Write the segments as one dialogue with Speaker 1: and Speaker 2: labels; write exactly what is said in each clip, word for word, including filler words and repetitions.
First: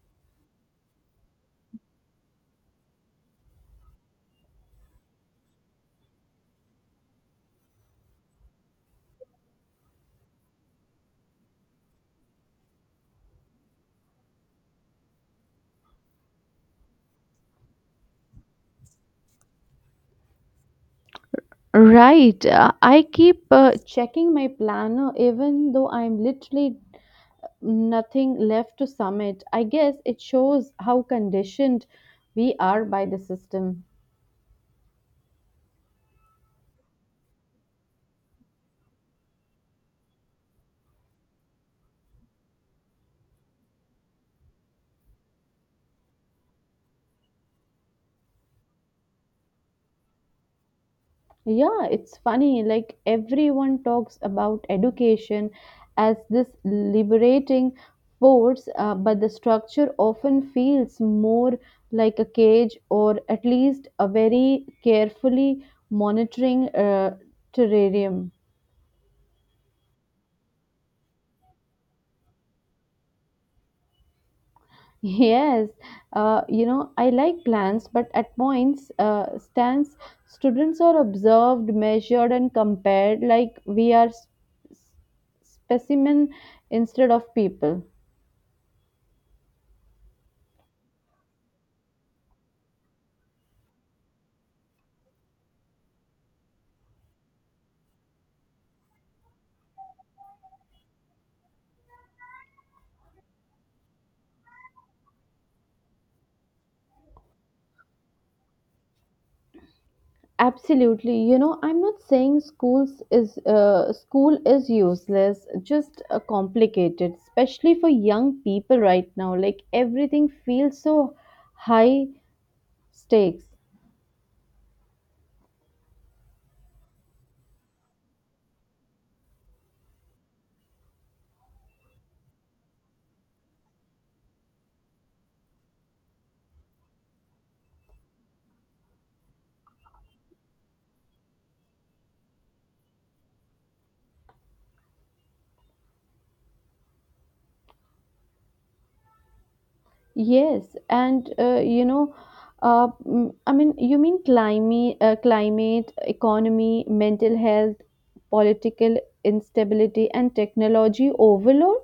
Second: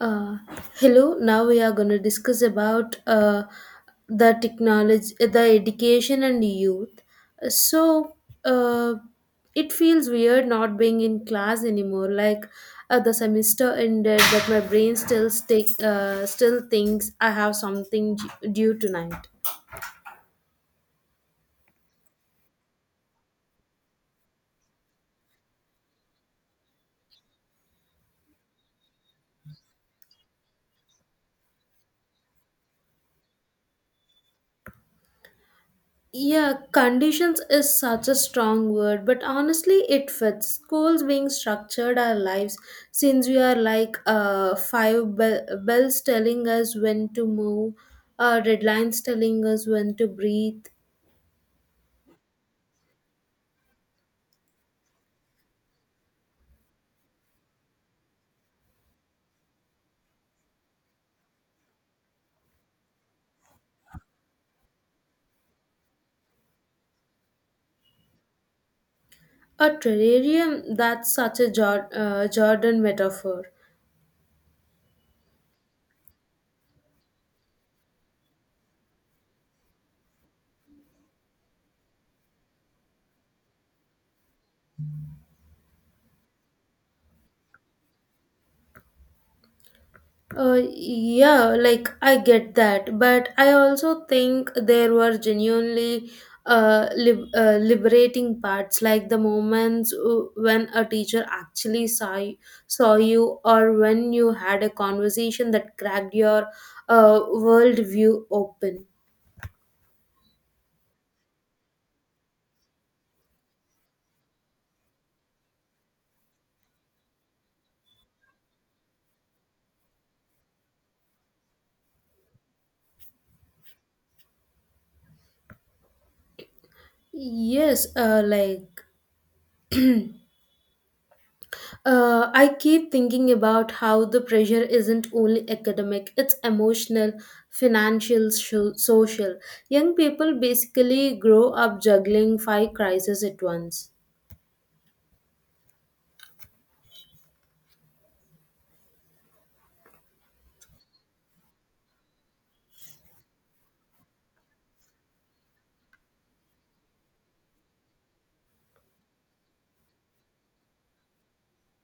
Speaker 1: Uh, Hello. Now we are going to discuss about uh, the technology, the education and youth. So uh, it feels weird not being in class anymore. Like uh, the semester ended, but my brain still stick, uh, still thinks I have something d- due tonight.
Speaker 2: Right. Uh, I keep uh, checking my planner even though I'm literally nothing left to submit. I guess it shows how conditioned we are by the system.
Speaker 1: Yeah, conditions is such a strong word, but honestly, it fits. Schools being structured our lives since we are like uh, five be- bells telling us when to move, uh, red lines telling us when to breathe.
Speaker 2: Yeah, it's funny. Like everyone talks about education as this liberating force, uh, but the structure often feels more like a cage, or at least a very carefully monitoring uh, terrarium.
Speaker 1: A terrarium, that's such a Jor- uh, Jordan metaphor.
Speaker 2: Yes, uh, you know, I like plans, but at points, uh, stands, students are observed, measured, and compared like we are s- s- specimen instead of people.
Speaker 1: Uh, yeah, like I get that, but I also think there were genuinely uh, lib- uh, liberating parts, like the moments uh, when a teacher actually saw you, saw you, or when you had a conversation that cracked your uh, worldview open.
Speaker 2: Absolutely. You know, I'm not saying schools is uh, school is useless, just uh, complicated, especially for young people right now. Like everything feels so high stakes.
Speaker 1: Yes, uh, like Uh, I keep thinking about how the pressure isn't only academic, it's emotional, financial, sho- social. Young people basically grow up juggling five crises at once.
Speaker 2: Yes, and uh, you know, uh, mm, I mean, you mean climate, uh, climate, economy, mental health, political instability, and technology overload?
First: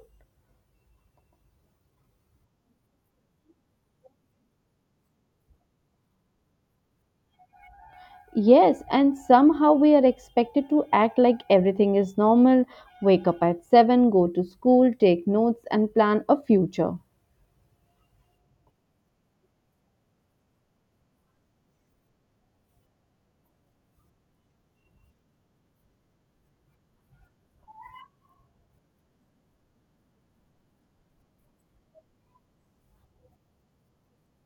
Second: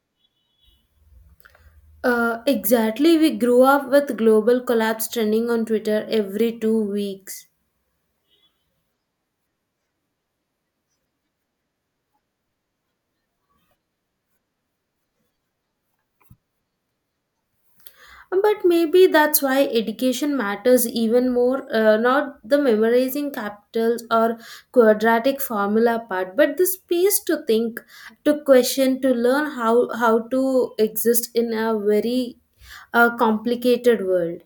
Speaker 1: Uh, exactly, we grew up with global collapse trending on Twitter every two weeks.
Speaker 2: Yes, and somehow we are expected to act like everything is normal, wake up at seven, go to school, take notes, and plan a future.
Speaker 1: But maybe that's why education matters even more, uh, not the memorizing capitals or quadratic formula part, but the space to think, to question, to learn how, how to exist in a very uh, complicated world.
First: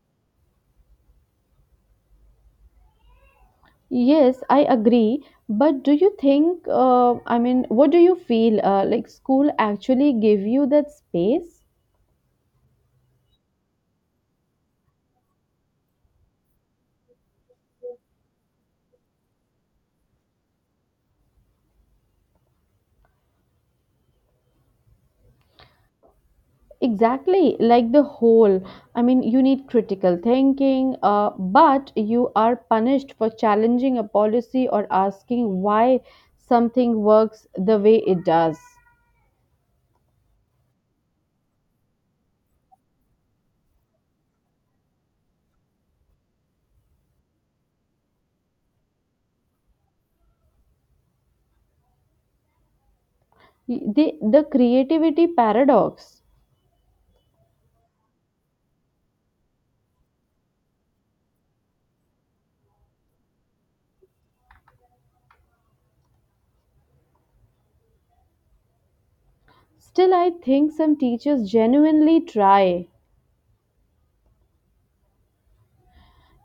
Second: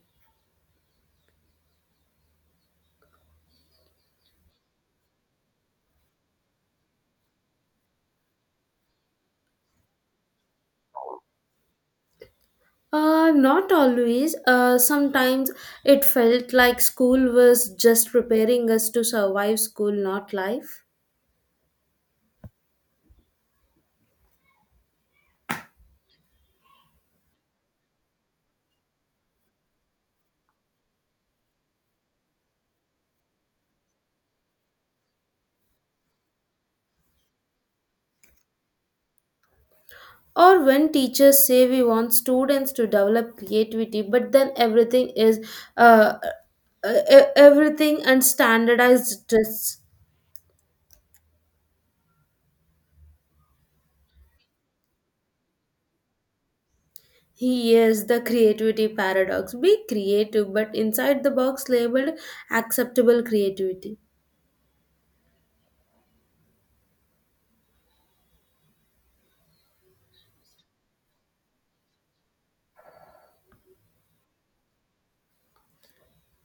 Speaker 2: Yes, I agree. But do you think, uh, I mean, what do you feel, uh, like school actually give you that space?
Speaker 1: Uh, not always. Uh, sometimes it felt like school was just preparing us to survive school, not life.
Speaker 2: Exactly, like the whole. I mean, you need critical thinking, uh, but you are punished for challenging a policy or asking why something works the way it does.
Speaker 1: Or when teachers say we want students to develop creativity, but then everything is uh, uh, e- everything and standardized tests.
Speaker 2: The, the creativity paradox.
Speaker 1: Here's the creativity paradox. Be creative, but inside the box labeled acceptable creativity.
Speaker 2: Still, I think some teachers genuinely try.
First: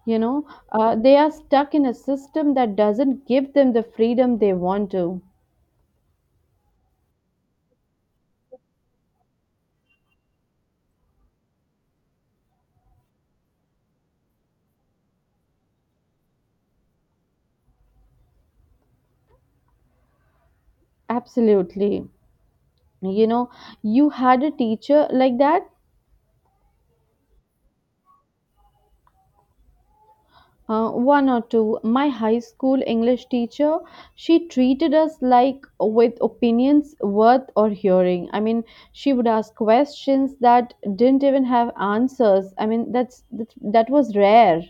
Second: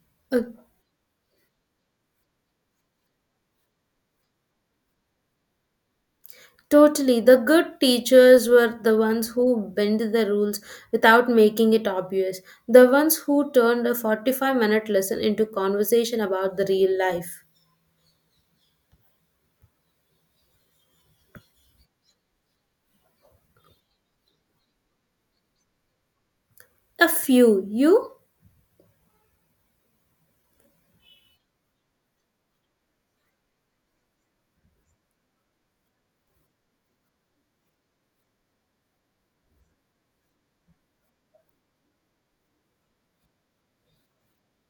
Speaker 2: You
Speaker 1: Uh,
Speaker 2: know, uh, they are stuck in a system that doesn't give them the freedom they want to.
Speaker 1: Totally. The good teachers were the ones who bend the rules without making it obvious. The ones who turned a forty-five minute lesson into conversation about the real life.
Speaker 2: Absolutely. You know, you had a teacher like that?
Speaker 1: A few. You?
Speaker 2: Uh, one or two. My high school English teacher, she treated us like with opinions worth or hearing. I mean, she would ask questions that didn't even have answers. I mean, that's that, that was rare.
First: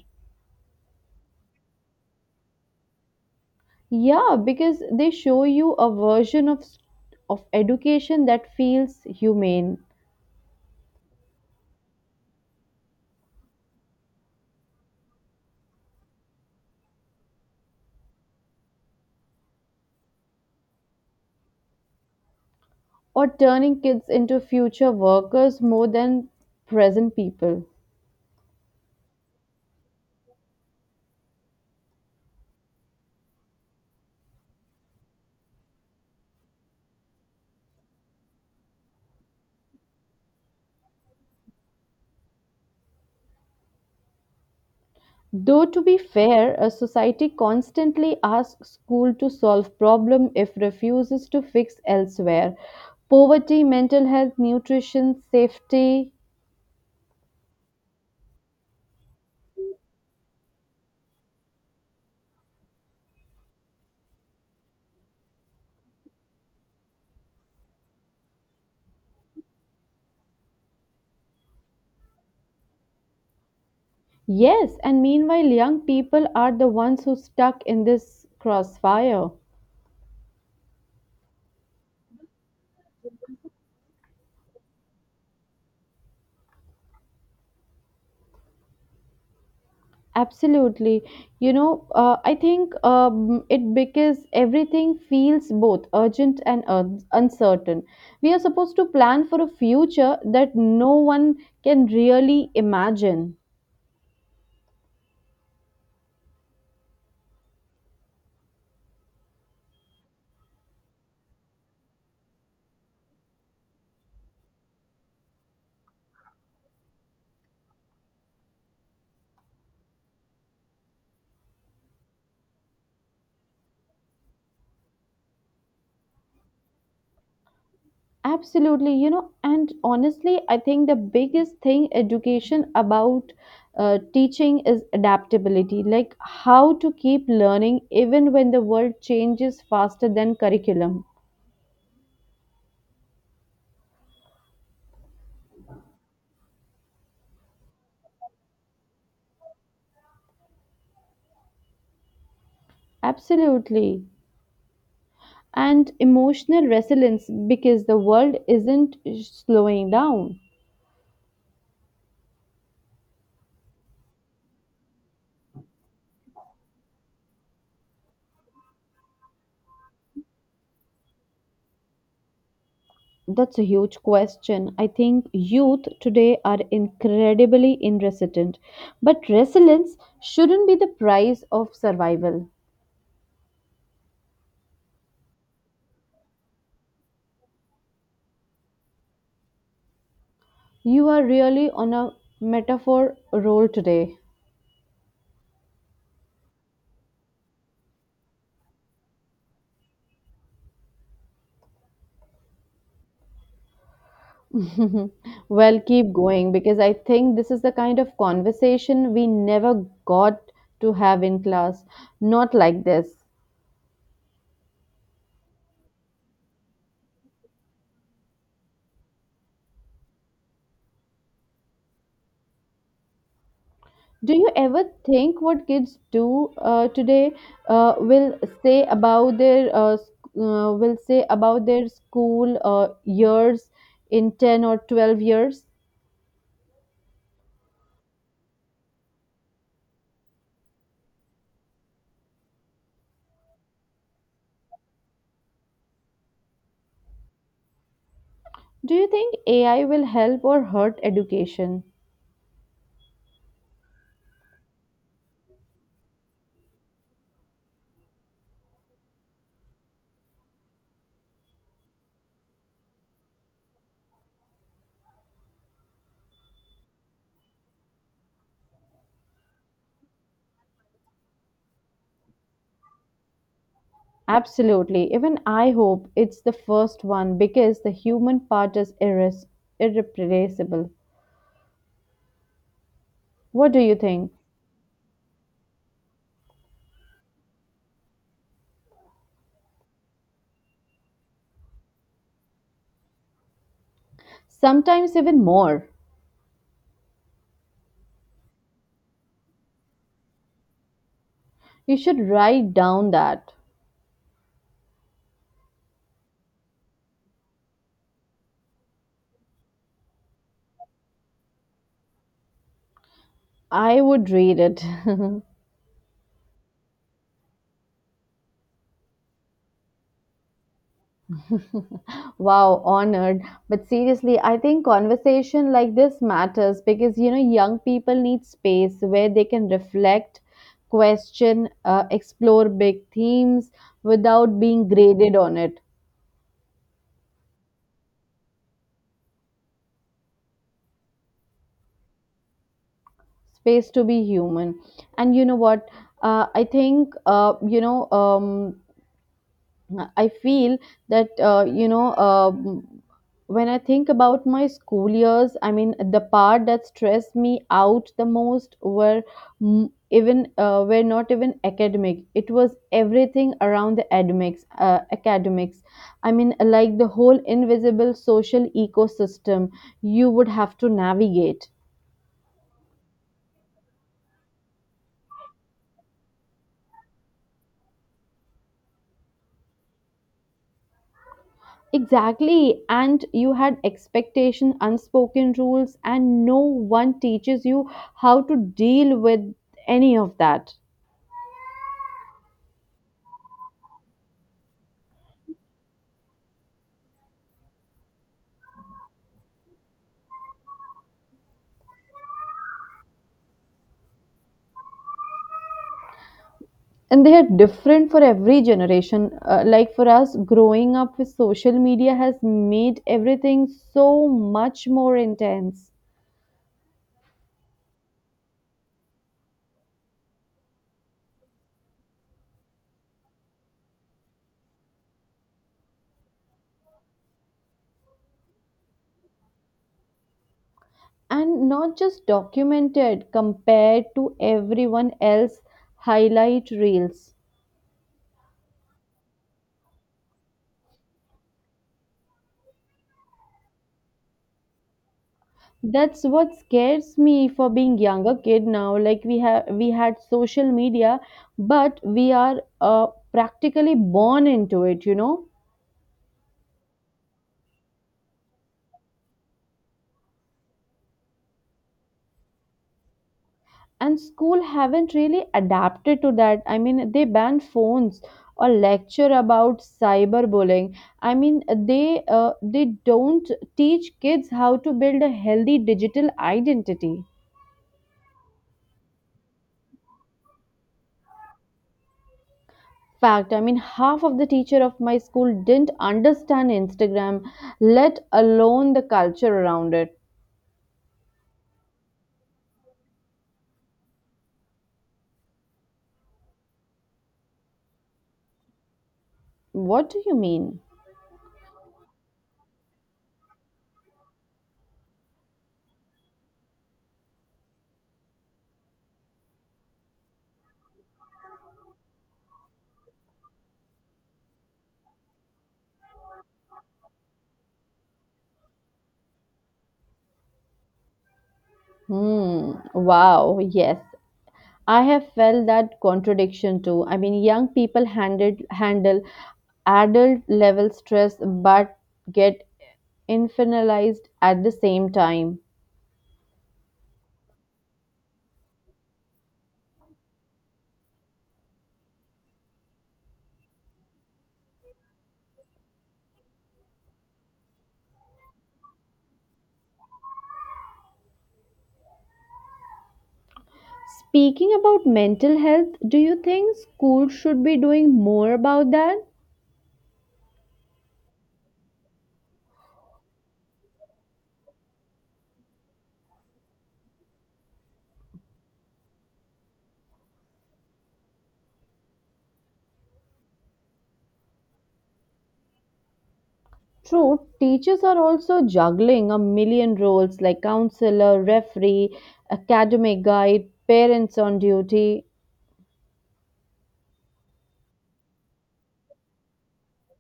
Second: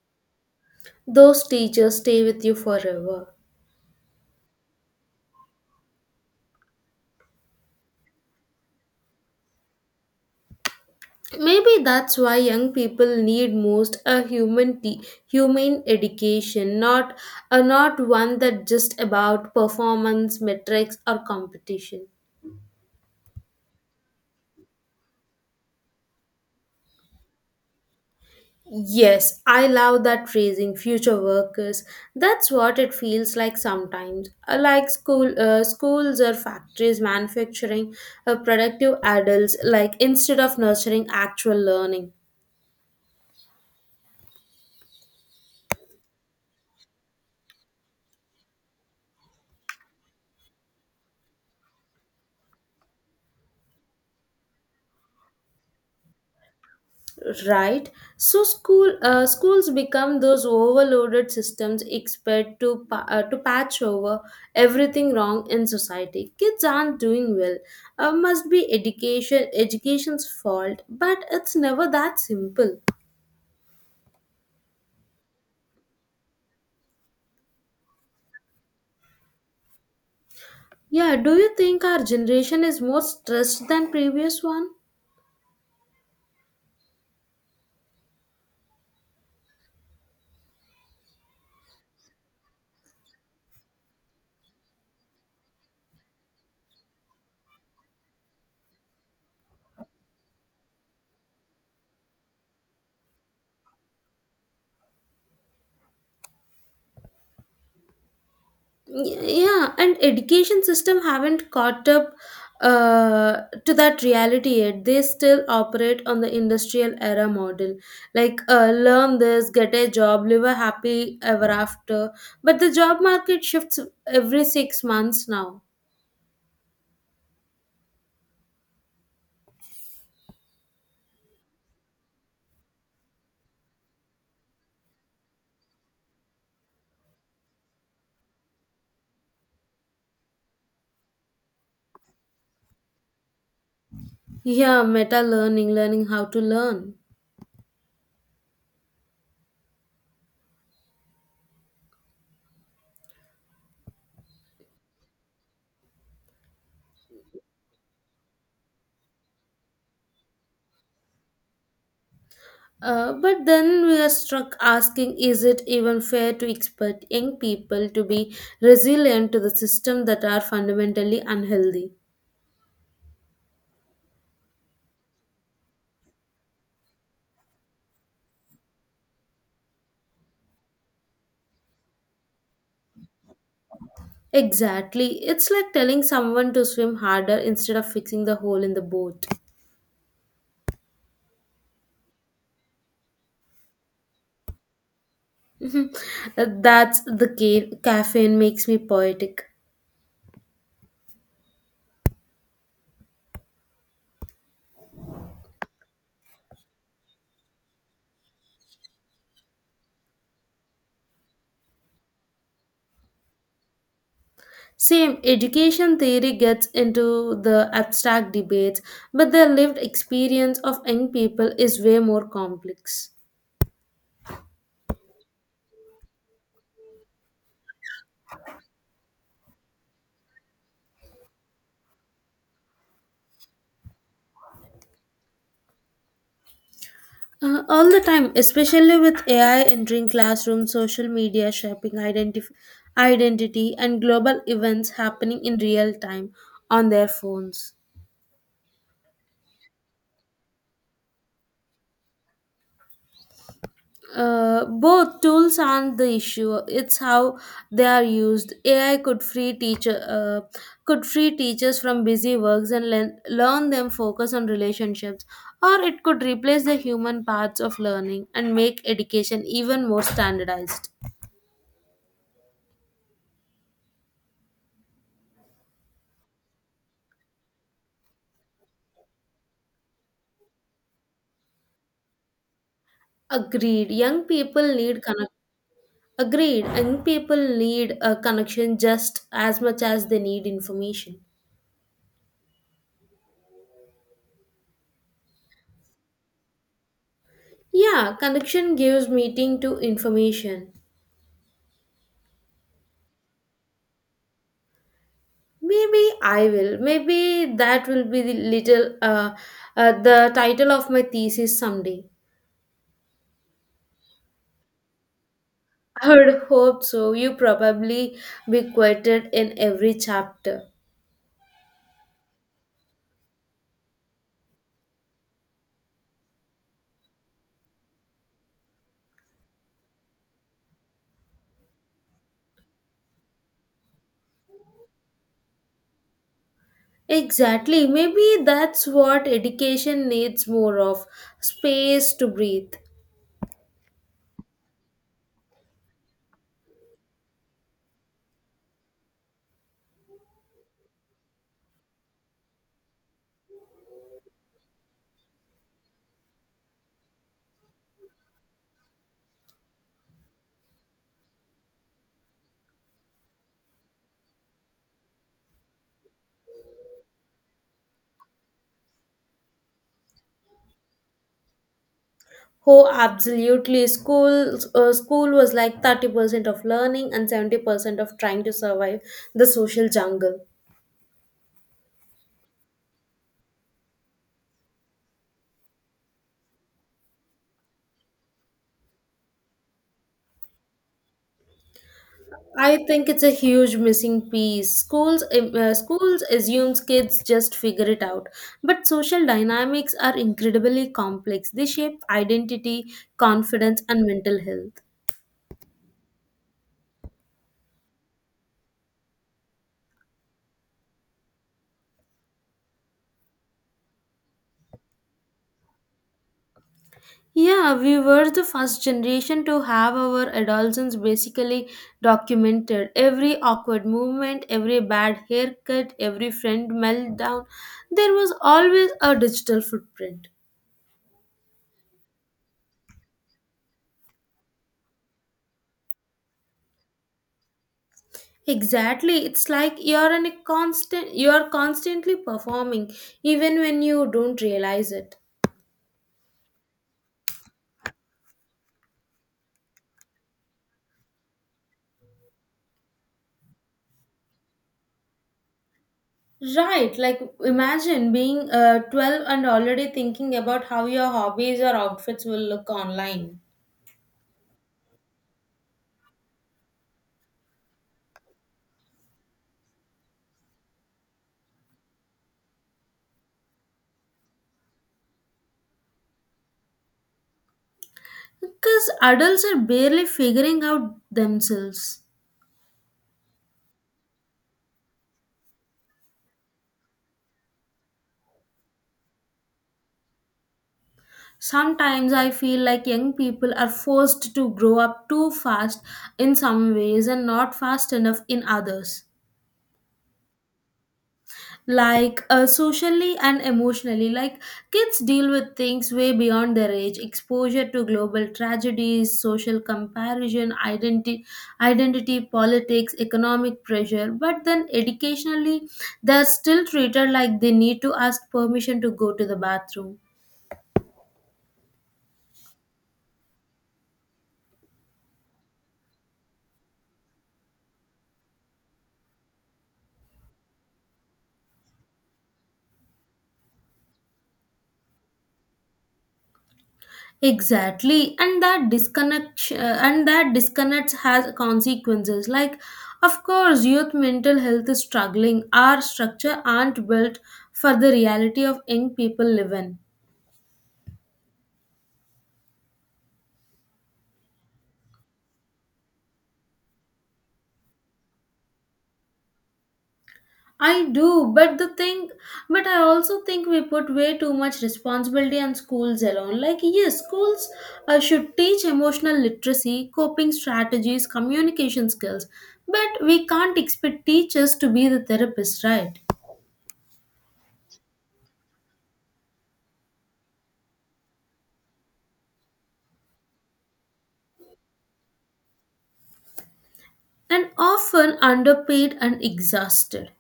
Speaker 1: Those teachers stay with you forever.
Speaker 2: Yeah, because they show you a version of s- of education that feels humane,
Speaker 1: Maybe that's why young people need most a human te- human education, not a not one that just about performance, metrics, or competition.
Speaker 2: or turning kids into future workers more than present people.
Speaker 1: Yes, I love that phrasing, future workers. That's what it feels like sometimes. Uh, Like school, uh, schools or factories manufacturing uh, productive adults, like instead of nurturing actual learning.
Speaker 2: Though to be fair, a society constantly asks school to solve problem if refuses to fix elsewhere. Poverty, mental health, nutrition, safety.
Speaker 1: Right, so school uh, schools become those overloaded systems expect to pa- uh, to patch over everything wrong in society. Kids aren't doing well, uh, must be education education's fault, but it's never that simple.
Speaker 2: Yes, and meanwhile young people are the ones who stuck in this crossfire.
Speaker 1: Yeah, do you think our generation is more stressed than previous one?
Speaker 2: Absolutely. You know, uh, I think, um, it because everything feels both urgent and un- uncertain. We are supposed to plan for a future that no one can really imagine.
Speaker 1: Yeah, and education system haven't caught up uh, to that reality yet. They still operate on the industrial era model, like uh, learn this, get a job, live a happy ever after, but the job market shifts every six months now.
Speaker 2: Absolutely, you know, and honestly, I think the biggest thing education about uh, teaching is adaptability, like how to keep learning even when the world changes faster than curriculum.
Speaker 1: Yeah, meta learning, learning how to learn.
Speaker 2: Absolutely. And emotional resilience because the world isn't slowing down.
Speaker 1: Uh, but then we are struck asking, is it even fair to expect young people to be resilient to the system that are fundamentally unhealthy?
Speaker 2: That's a huge question. I think youth today are incredibly inresilient, but resilience shouldn't be the price of survival.
Speaker 1: Exactly. It's like telling someone to swim harder instead of fixing the hole in the boat.
Speaker 2: You are really on a metaphor roll today.
Speaker 1: That's the ca- caffeine makes me poetic.
Speaker 2: Well, keep going because I think this is the kind of conversation we never got to have in class. Not like this.
Speaker 1: Same, education theory gets into the abstract debates, but the lived experience of young people is way more complex.
Speaker 2: Do you ever think what kids do uh, today, uh, will say about their uh, sc- uh, will say about their school uh, years in ten or twelve years?
Speaker 1: Uh, all the time, especially with A I entering classrooms, social media shaping identif- identity, and global events happening in real time on their phones.
Speaker 2: Do you think A I will help or hurt education?
Speaker 1: Uh, both tools aren't the issue. It's how they are used. A I could free teacher uh, could free teachers from busy works and learn, learn them focus on relationships, or it could replace the human parts of learning and make education even more standardized.
Speaker 2: Absolutely. Even I hope it's the first one because the human part is irres- irreplaceable. What do
Speaker 1: Agreed.
Speaker 2: you
Speaker 1: Young
Speaker 2: think?
Speaker 1: people need connect. Agreed. Young people need a connection just as much as they need information.
Speaker 2: Sometimes even more.
Speaker 1: Yeah, connection gives meaning to information.
Speaker 2: You should write down that.
Speaker 1: Maybe I will. Maybe that will be the little uh, uh, the title of my thesis someday.
Speaker 2: I would read it.
Speaker 1: I would hope so. You probably be quoted in every chapter.
Speaker 2: Wow, honored. But seriously, I think conversation like this matters because you know young people need space where they can reflect, question, uh, explore big themes without being graded on it.
Speaker 1: Exactly. Maybe that's what education needs more of, space to breathe.
Speaker 2: Space to be human. And you know what, uh, I think, uh, you know um, I feel that, uh, you know um when I think about my school years, I mean the part that stressed me out the most were, mm, even uh, were not even academic. It was everything around the academics, uh, academics I mean, like the whole invisible social ecosystem you would have to navigate.
Speaker 1: Oh, absolutely. School, uh, school was like thirty percent of learning and seventy percent of trying to survive the social jungle.
Speaker 2: Exactly, and you had expectations, unspoken rules, and no one teaches you how to deal with any of that.
Speaker 1: I think it's a huge missing piece. Schools um, uh, schools assumes kids just figure it out, but social dynamics are incredibly complex. They shape identity, confidence, and mental health.
Speaker 2: And they are different for every generation. Uh, like for us, growing up with social media has made everything so much more intense.
Speaker 1: Yeah, we were the first generation to have our adolescence basically documented. Every awkward movement, every bad haircut, every friend meltdown, there was always a digital footprint.
Speaker 2: And not just documented, compared to everyone else highlight reels.
Speaker 1: Exactly. It's like you're in a constant you are constantly performing even when you don't realize it.
Speaker 2: That's what scares me for being younger kid now. Like we have we had social media, but we are uh, practically born into it, you know.
Speaker 1: Right, like imagine being uh, twelve and already thinking about how your hobbies or outfits will look online.
Speaker 2: And school haven't really adapted to that. I mean, they ban phones or lecture about cyberbullying. I mean, they uh, they don't teach kids how to build a healthy digital identity.
Speaker 1: Because adults are barely figuring out themselves.
Speaker 2: Fact. I mean, half of the teacher of my school didn't understand Instagram, let alone the culture around it.
Speaker 1: Sometimes I feel like young people are forced to grow up too fast in some ways and not fast enough in others.
Speaker 2: What do you mean?
Speaker 1: Like uh, socially and emotionally, like kids deal with things way beyond their age, exposure to global tragedies, social comparison, identity identity politics, economic pressure, but then educationally they're still treated like they need to ask permission to go to the bathroom.
Speaker 2: Hmm, wow, yes. I have felt that contradiction too. I mean, young people handed, handle adult level stress but get infantilized at the same time.
Speaker 1: Exactly, and that disconnect uh, and that disconnect has consequences. Like of course youth mental health is struggling, our structure aren't built for the reality of young people live in.
Speaker 2: Speaking about mental health, do you think schools should be doing more about that?
Speaker 1: I do, but the thing, but I also think we put way too much responsibility on schools alone. Like yes, schools uh, should teach emotional literacy, coping strategies, communication skills, but we can't expect teachers to be the therapists, right?
Speaker 2: True, teachers are also juggling a million roles like counselor, referee, academic guide, parents on duty.
Speaker 1: And often underpaid and exhausted.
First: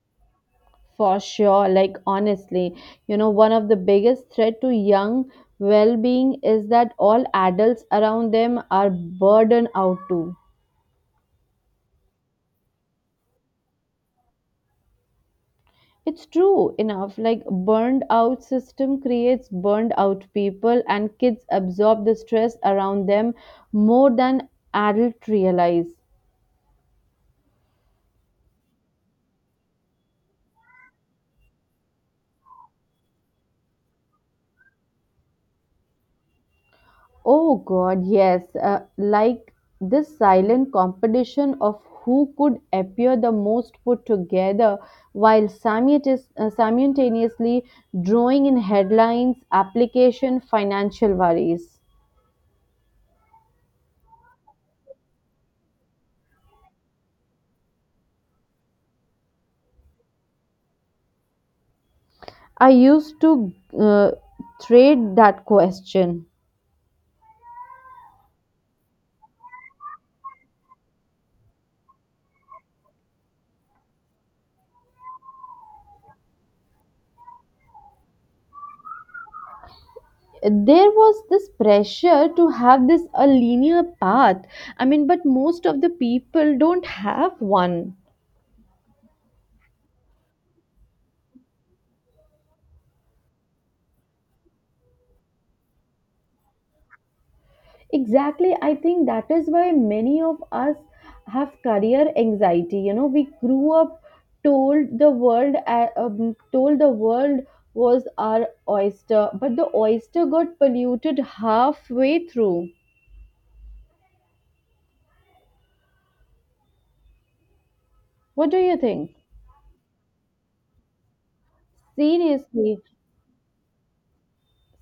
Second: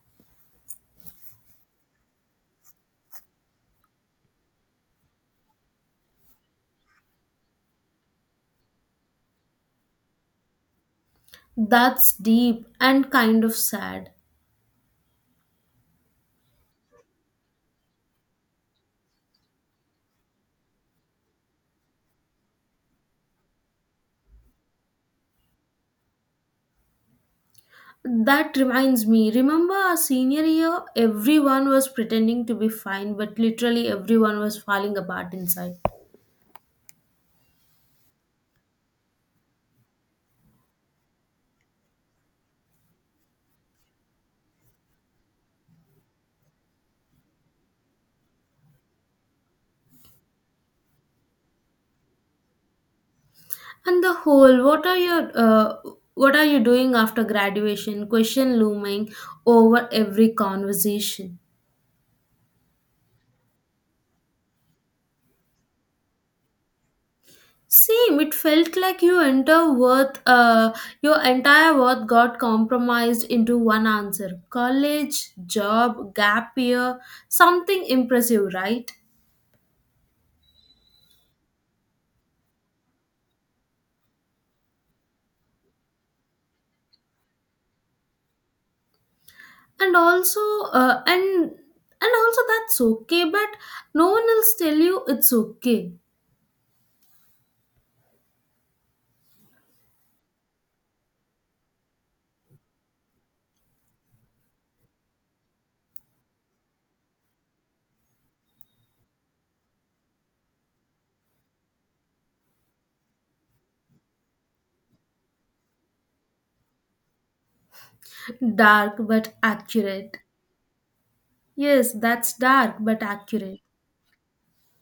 Speaker 2: For sure. Like, honestly, you know, one of the biggest threat to young well-being is that all adults around them are burdened out too.
Speaker 1: That's deep and kind of sad.
Speaker 2: It's true enough. Like burned out system creates burned out people, and kids absorb the stress around them more than adults realize.
Speaker 1: That reminds me, remember our senior year? Everyone was pretending to be fine, but literally everyone was falling apart inside.
Speaker 2: Oh God, yes. Uh, like this silent competition of who could appear the most put together while simultaneous- uh, simultaneously drawing in headlines, application, financial worries.
Speaker 1: And the whole, what are your, uh, what are you doing after graduation? Question looming over every conversation.
Speaker 2: I used to uh, trade that question.
Speaker 1: Same, it felt like you enter worth, uh, your entire worth got compromised into one answer. College, job, gap year, something impressive, right?
Speaker 2: There was this pressure to have this a linear path. I mean, but most of the people don't have one.
Speaker 1: And also, uh, and and also that's okay, but no one else tell you it's okay.
Speaker 2: Exactly, I think that is why many of us have career anxiety. You know, we grew up told the world uh, um, told the world was our oyster, but the oyster got polluted halfway through. What do you
Speaker 1: Dark
Speaker 2: think?
Speaker 1: but accurate. Yes, that's dark
Speaker 2: Seriously,
Speaker 1: but accurate.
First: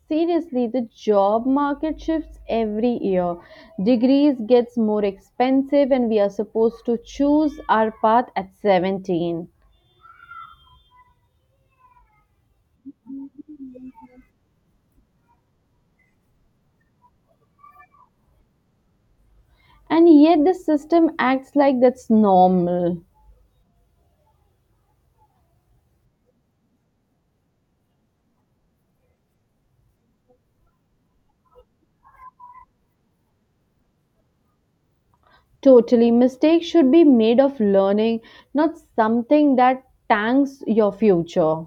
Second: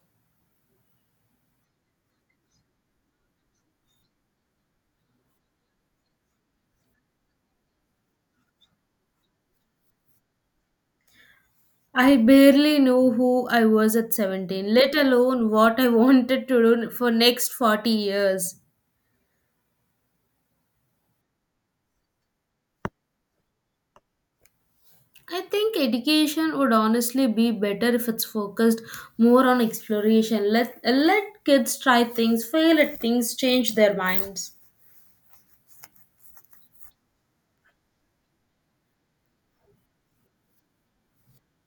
Speaker 2: seriously, the job market shifts every year. Degrees gets more expensive and we are supposed to choose our path at seventeen.
Speaker 1: I barely knew who I was at seventeen, let alone what I wanted to do for next forty years.
Speaker 2: And yet the system acts like that's normal.
Speaker 1: I think education would honestly be better if it's focused more on exploration. Let let kids try things, fail at things, change their minds.
Speaker 2: Totally. Mistakes should be made of learning, not something that tanks your future.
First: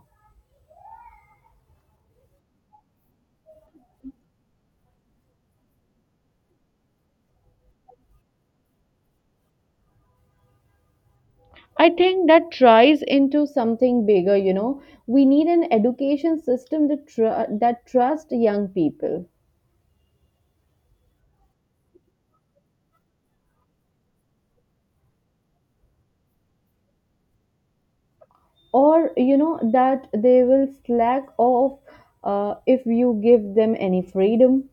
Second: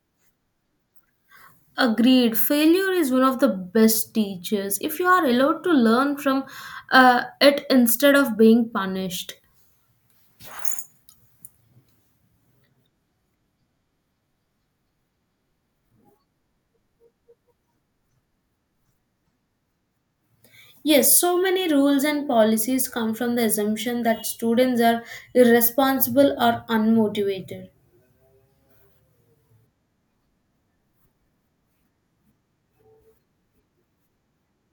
Speaker 1: Agreed. Failure is one of the best teachers, if you are allowed to learn from uh, it instead of being punished.
Speaker 2: I think that tries into something bigger, you know. We need an education system that, tr- that trusts young people.
Speaker 1: Yes, so many rules and policies come from the assumption that students are irresponsible or unmotivated.
Speaker 2: Or, you know, that they will slack off uh, if you give them any freedom.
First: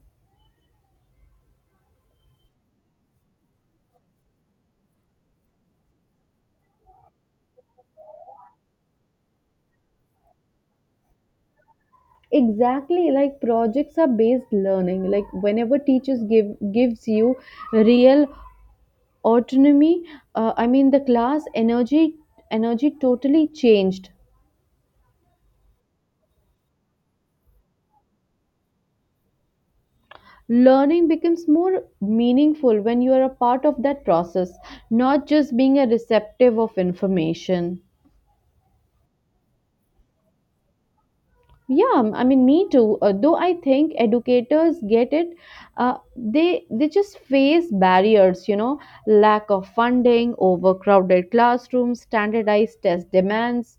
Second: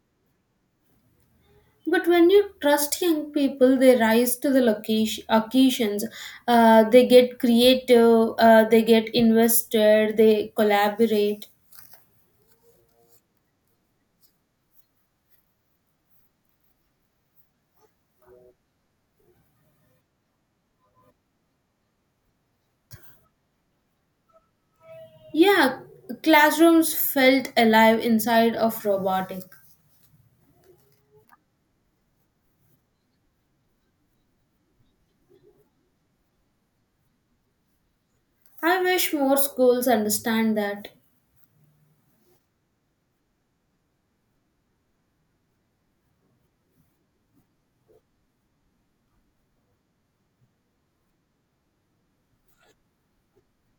Speaker 1: But when you trust young people, they rise to the location, occasions. Uh, they get creative, uh, they get invested, they collaborate.
Speaker 2: Exactly, like projects are based learning. Like whenever teachers give gives you real autonomy, uh, I mean the class energy energy totally changed.
Speaker 1: Yeah, classrooms felt alive inside of robotic.
Speaker 2: Learning becomes more meaningful when you are a part of that process, not just being a receptive of information.
Speaker 1: I wish more schools understand that.
Speaker 2: Yeah, I mean me too. Uh, though I think educators get it. Uh, they they just face barriers, you know: lack of funding, overcrowded classrooms, standardized test demands.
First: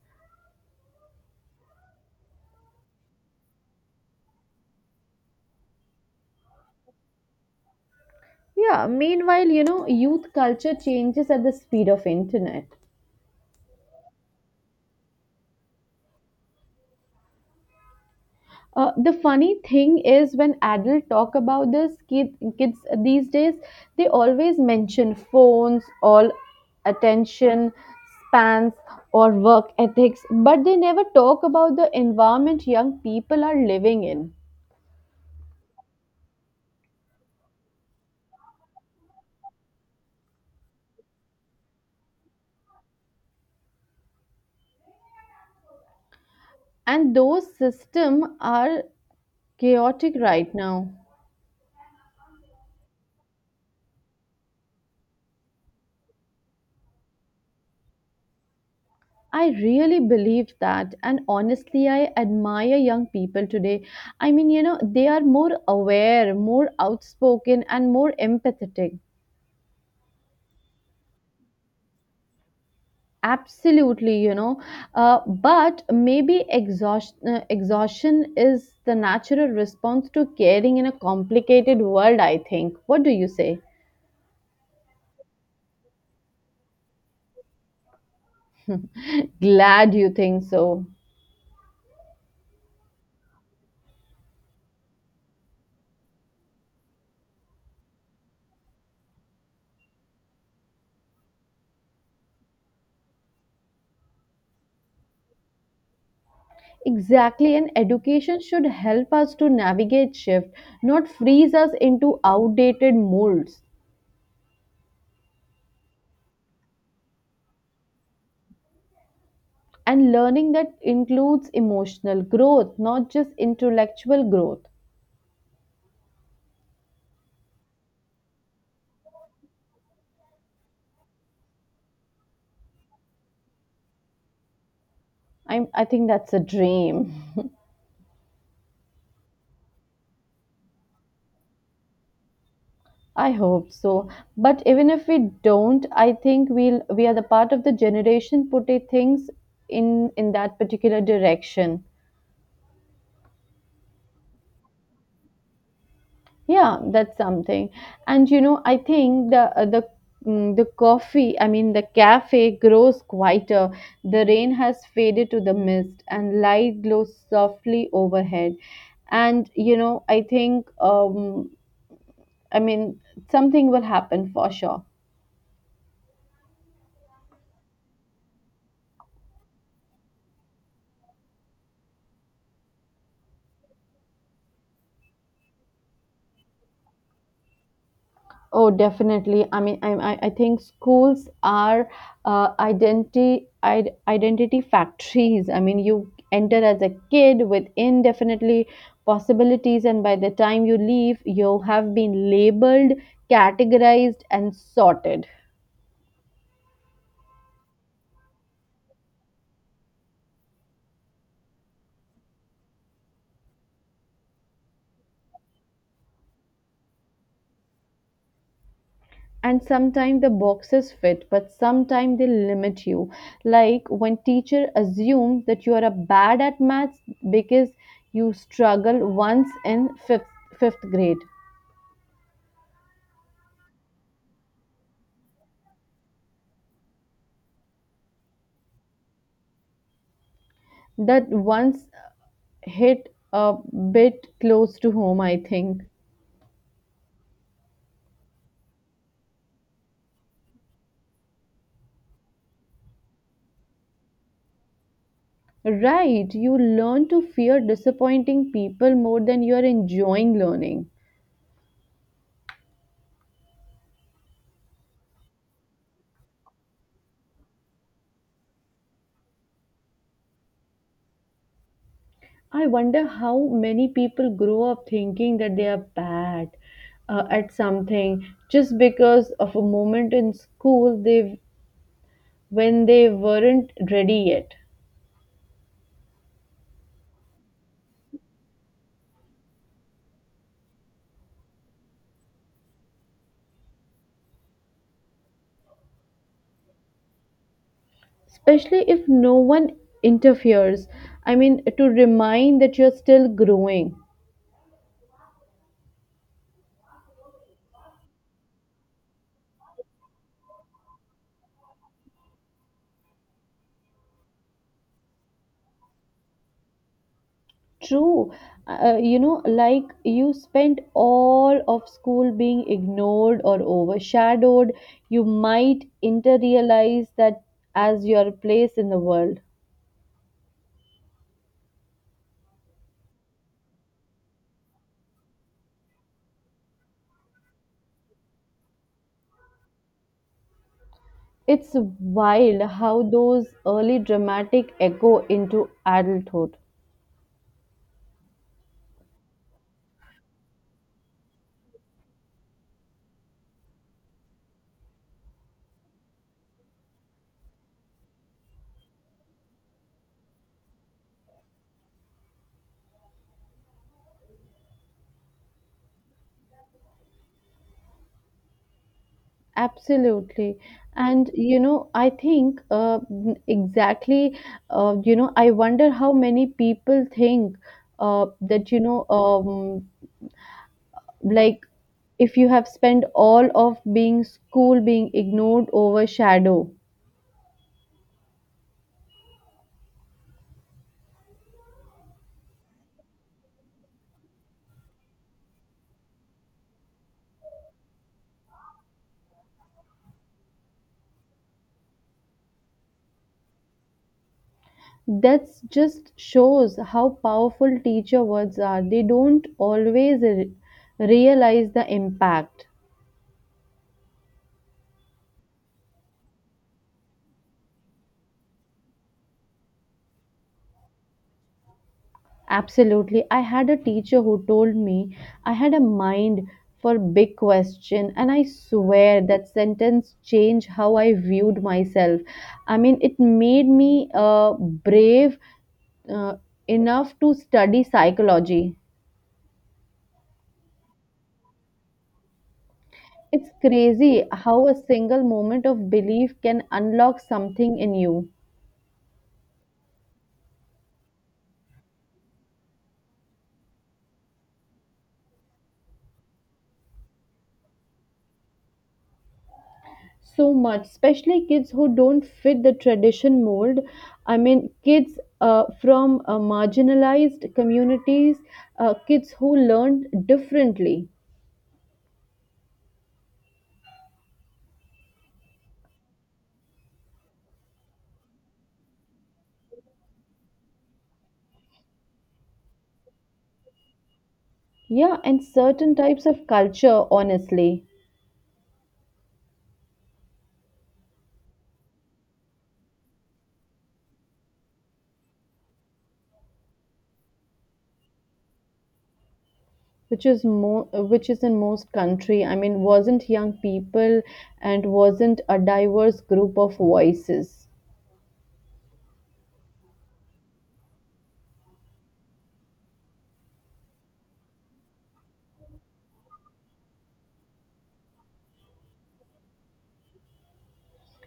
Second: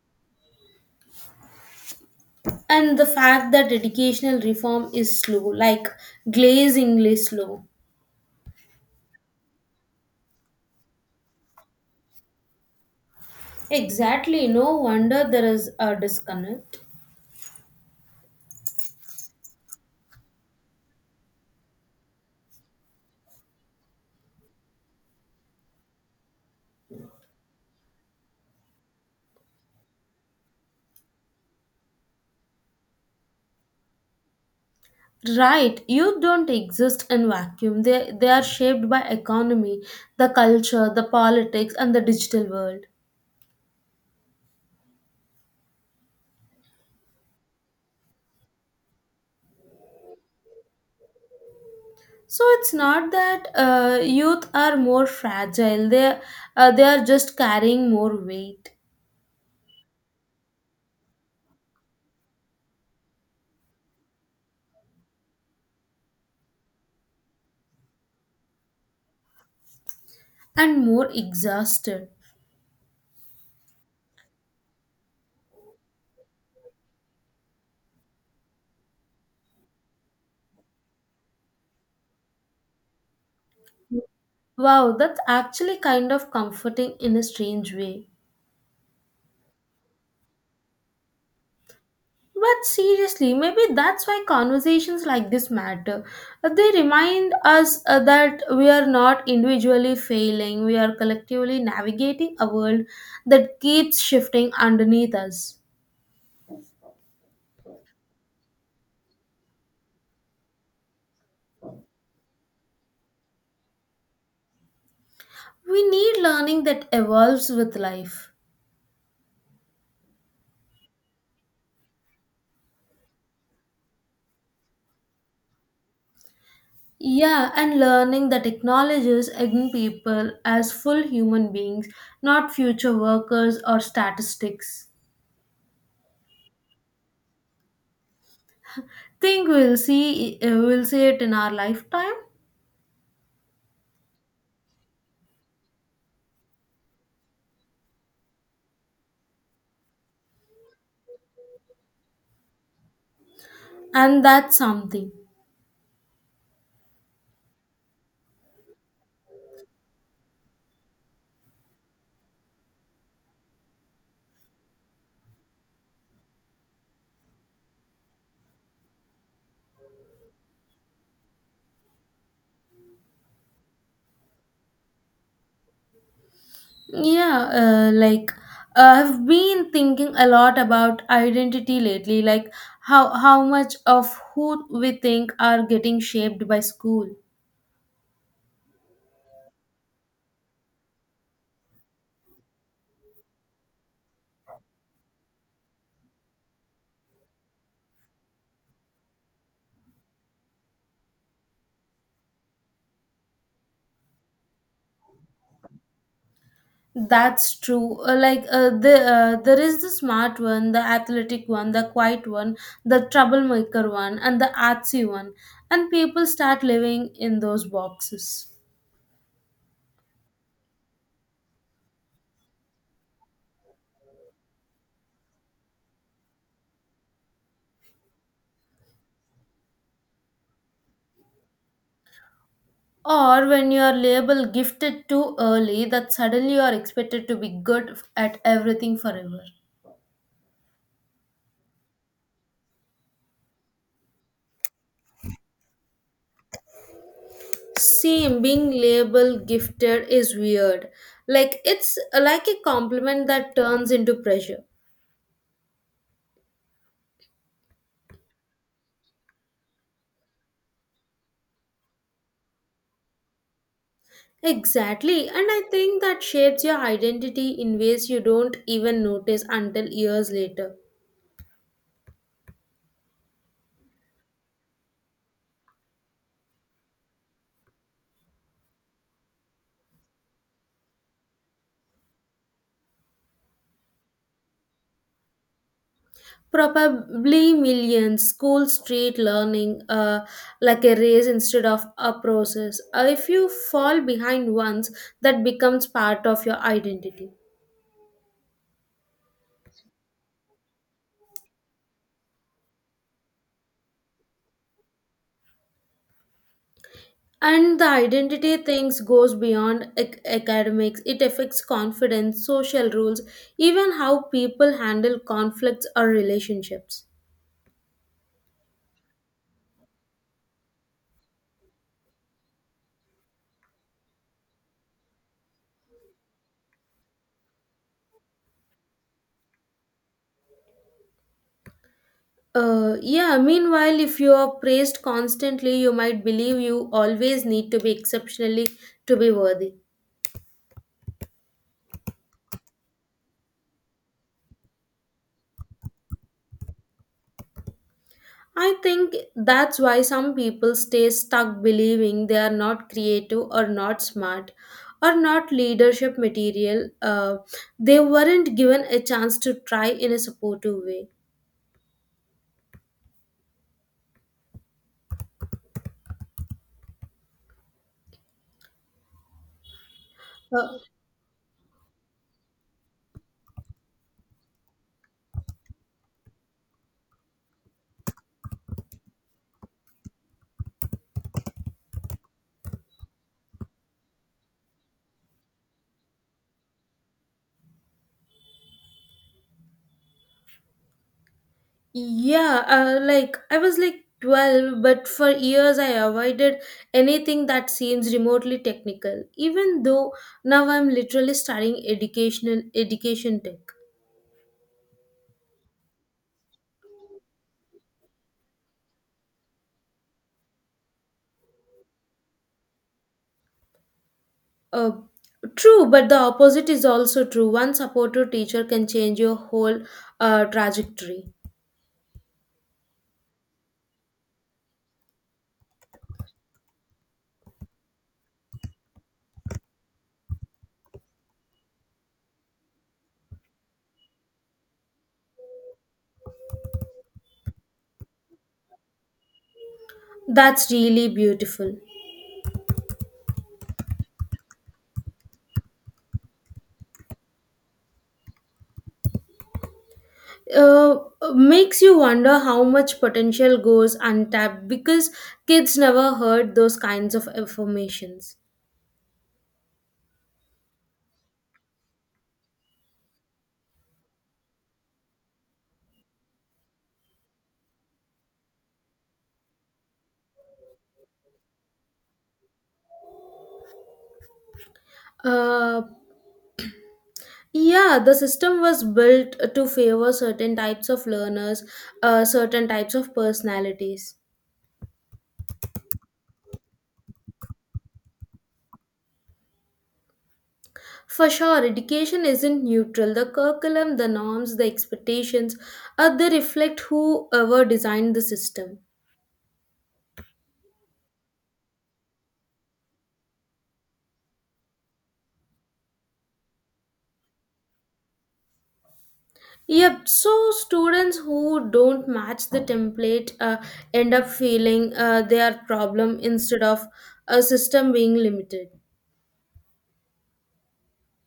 Speaker 1: And the fact that educational reform is slow, like glazingly slow.
Speaker 2: Yeah, meanwhile, you know, youth culture changes at the speed of internet.
Speaker 1: Exactly, no wonder there is a disconnect.
Speaker 2: Uh, the funny thing is when adults talk about this kid, kids these days, they always mention phones all attention spans or work ethics, but they never talk about the environment young people are living in.
Speaker 1: Right, youth don't exist in vacuum. They they are shaped by economy, the culture, the politics, and the digital world.
Speaker 2: And those systems are chaotic right now.
Speaker 1: So it's not that uh, youth are more fragile. They uh, they are just carrying more weight
Speaker 2: I really believe that, and honestly I admire young people today. I mean, you know, they are more aware, more outspoken, and more empathetic.
Speaker 1: and more exhausted.
Speaker 2: Absolutely, you know, uh, but maybe exhaustion, uh, exhaustion is the natural response to caring in a complicated world, I think. What do you say?
Speaker 1: Wow, that's actually kind of comforting in a strange way.
Speaker 2: Glad you think so.
Speaker 1: But seriously, maybe that's why conversations like this matter. Uh, They remind us uh, that we are not individually failing, we are collectively navigating a world that keeps shifting underneath us.
Speaker 2: Exactly, and education should help us to navigate shift, not freeze us into outdated molds.
Speaker 1: We need learning that evolves with life.
Speaker 2: And learning that includes emotional growth, not just intellectual growth.
Speaker 1: Yeah, and learning that acknowledges young people as full human beings, not future workers or statistics.
Speaker 2: I, I think that's a dream.
Speaker 1: Think we'll see uh, we'll see it in our lifetime,
Speaker 2: I hope so. But even if we don't, I think we'll we are the part of the generation putting things in in that particular direction.
Speaker 1: and that's something.
Speaker 2: Yeah, that's something. And you know, I think the uh, the mm, the coffee, I mean, the cafe grows quieter. The rain has faded to the mist, and light glows softly overhead. And you know, I think, um, I mean, something will happen for sure.
Speaker 1: Yeah, uh, like uh, I've been thinking a lot about identity lately, like how how much of who we think are getting shaped by school.
Speaker 2: Oh, definitely. I mean, I, I I think schools are uh, identity id- identity factories. I mean, you enter as a kid with indefinitely possibilities, and by the time you leave, you have been labeled, categorized, and sorted.
Speaker 1: That's true. Uh, like uh, the uh, there is the smart one, the athletic one, the quiet one, the troublemaker one, and the artsy one, and people start living in those boxes.
Speaker 2: And sometimes the boxes fit, but sometimes they limit you. Like when teacher assume that you are a bad at maths because you struggle once in fifth fifth grade.
Speaker 1: Or when you are labeled gifted too early, that suddenly you are expected to be good at everything forever.
Speaker 2: That once hit a bit close to home, I think.
Speaker 1: Same, being labeled gifted is weird. Like it's like a compliment that turns into pressure.
Speaker 2: Right, you learn to fear disappointing people more than you are enjoying learning.
Speaker 1: Exactly, and I think that shapes your identity in ways you don't even notice until years later.
Speaker 2: I wonder how many people grow up thinking that they are bad uh, at something, just because of a moment in school they when they weren't ready yet.
Speaker 1: Probably millions, school street learning, uh, like a race instead of a process. Uh, if you fall behind once, that becomes part of your identity.
Speaker 2: Especially if no one interferes. I mean, to remind that you're still growing.
Speaker 1: And the identity things goes beyond ac- academics. It affects confidence, social rules, even how people handle conflicts or relationships.
Speaker 2: True. Uh, uh, you know, like you spent all of school being ignored or overshadowed, you might inter realize that as your place in the world.
Speaker 1: Uh, yeah, meanwhile, if you are praised constantly, you might believe you always need to be exceptionally to be worthy.
Speaker 2: It's wild how those early dramatic echo into adulthood.
Speaker 1: I think that's why some people stay stuck believing they are not creative or not smart or not leadership material. Uh, they weren't given a chance to try in a supportive way.
Speaker 2: Absolutely.
Speaker 1: Uh,
Speaker 2: And, you know, I think uh, n- exactly, uh, you know, I wonder how many people think uh, that, you know, um, like if you have spent all of being school being ignored over shadow.
Speaker 1: yeah, uh, like I was like twelve, but for years I avoided anything that seems remotely technical, even though now I'm literally studying educational education tech.
Speaker 2: That's just shows how powerful teacher words are. They don't always re- realize the impact.
Speaker 1: Uh, True, but the opposite is also true. One supportive teacher can change your whole uh, trajectory.
Speaker 2: Absolutely. I had a teacher who told me I had a mind for big question, and I swear that sentence changed how I viewed myself. I mean, it made me uh, brave uh, enough to study psychology.
Speaker 1: That's really beautiful.
Speaker 2: It's crazy how a single moment of belief can unlock something in you.
Speaker 1: Uh, Makes you wonder how much potential goes untapped because kids never heard those kinds of informations.
Speaker 2: So much, especially kids who don't fit the tradition mold. I mean, kids uh, from uh, marginalized communities, uh, kids who learned differently.
Speaker 1: Uh, yeah, the system was built to favor certain types of learners, uh, certain types of personalities.
Speaker 2: Yeah, and certain types of culture, honestly.
Speaker 1: For sure, education isn't neutral. The curriculum, the norms, the expectations, uh, they reflect whoever designed the system.
Speaker 2: Which is more which is in most country. I mean, wasn't young people and wasn't a diverse group of voices.
Speaker 1: Yep, so students who don't match the template uh, end up feeling uh, their problem instead of a system being limited.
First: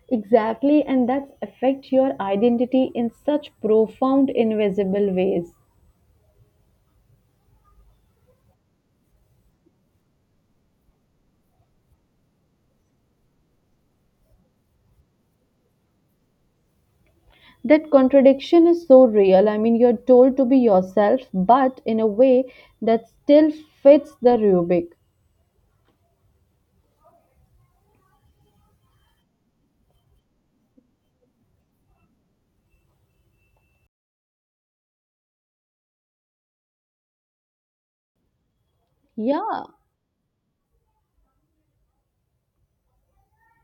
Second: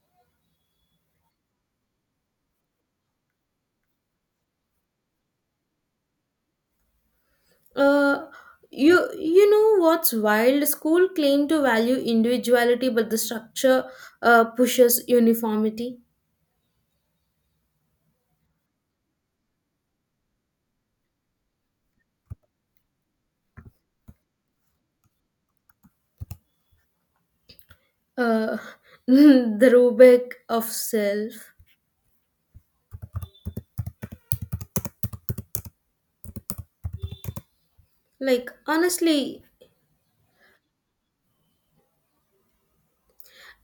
Speaker 2: Exactly, and that's affect your identity in such profound invisible ways.
Speaker 1: Uh, you you know what's wild? School claim to value individuality, but the structure uh, pushes uniformity.
Speaker 2: That contradiction is so real. I mean, you're told to be yourself, but in a way that still fits the rubric.
Speaker 1: Uh, the rubric of self. Like, honestly,
Speaker 2: Yeah,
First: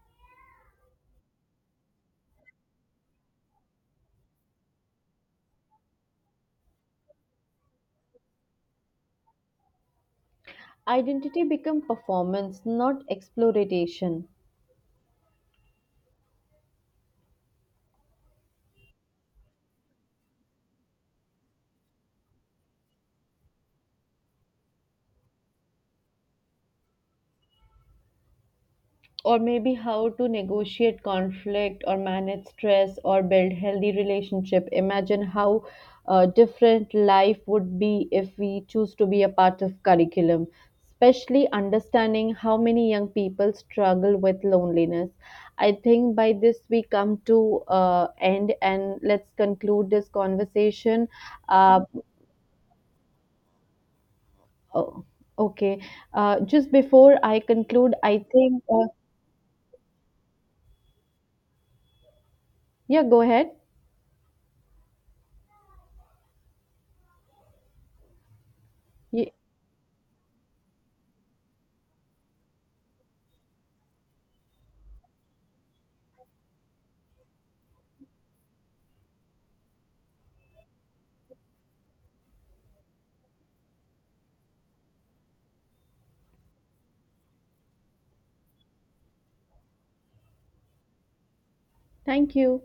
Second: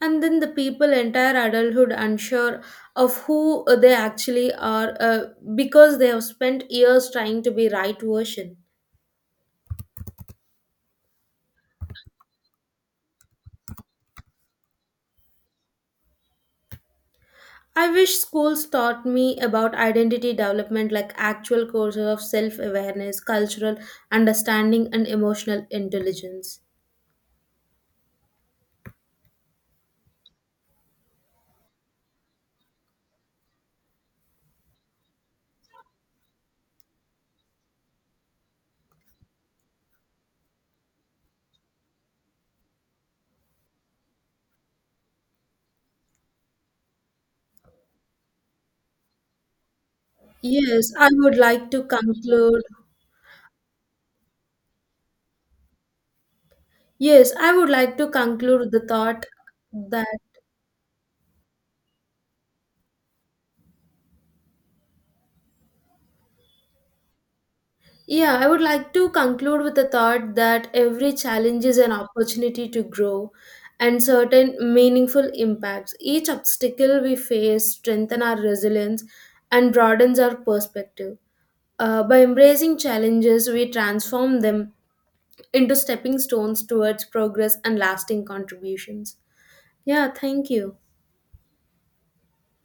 Speaker 1: and then the people entire adulthood unsure of who they actually are uh, because they have spent years trying to be right version.
Speaker 2: identity become performance, not exploitation.
Speaker 1: I wish schools taught me about identity development, like actual courses of self awareness, cultural understanding, and emotional intelligence.
Speaker 2: Or maybe how to negotiate conflict or manage stress or build healthy relationship. Imagine how uh, different life would be if we choose to be a part of curriculum, especially understanding how many young people struggle with loneliness. I think by this we come to uh, end, and let's conclude this
Speaker 1: Yes,
Speaker 2: conversation.
Speaker 1: I would like
Speaker 2: uh,
Speaker 1: to conclude.
Speaker 2: oh, okay. Uh, just before
Speaker 1: Yes,
Speaker 2: I
Speaker 1: I would
Speaker 2: conclude,
Speaker 1: like to
Speaker 2: I think,
Speaker 1: conclude the
Speaker 2: uh,
Speaker 1: thought that,
Speaker 2: yeah, go ahead.
Speaker 1: yeah, I would like to
Speaker 2: Ye-
Speaker 1: conclude with the thought that every challenge is an opportunity to grow and certain meaningful impacts. Each obstacle we face strengthens our resilience and broadens our perspective. Uh, by embracing challenges, we transform them into stepping stones towards progress and lasting contributions. Yeah, thank you.
Speaker 2: Thank you.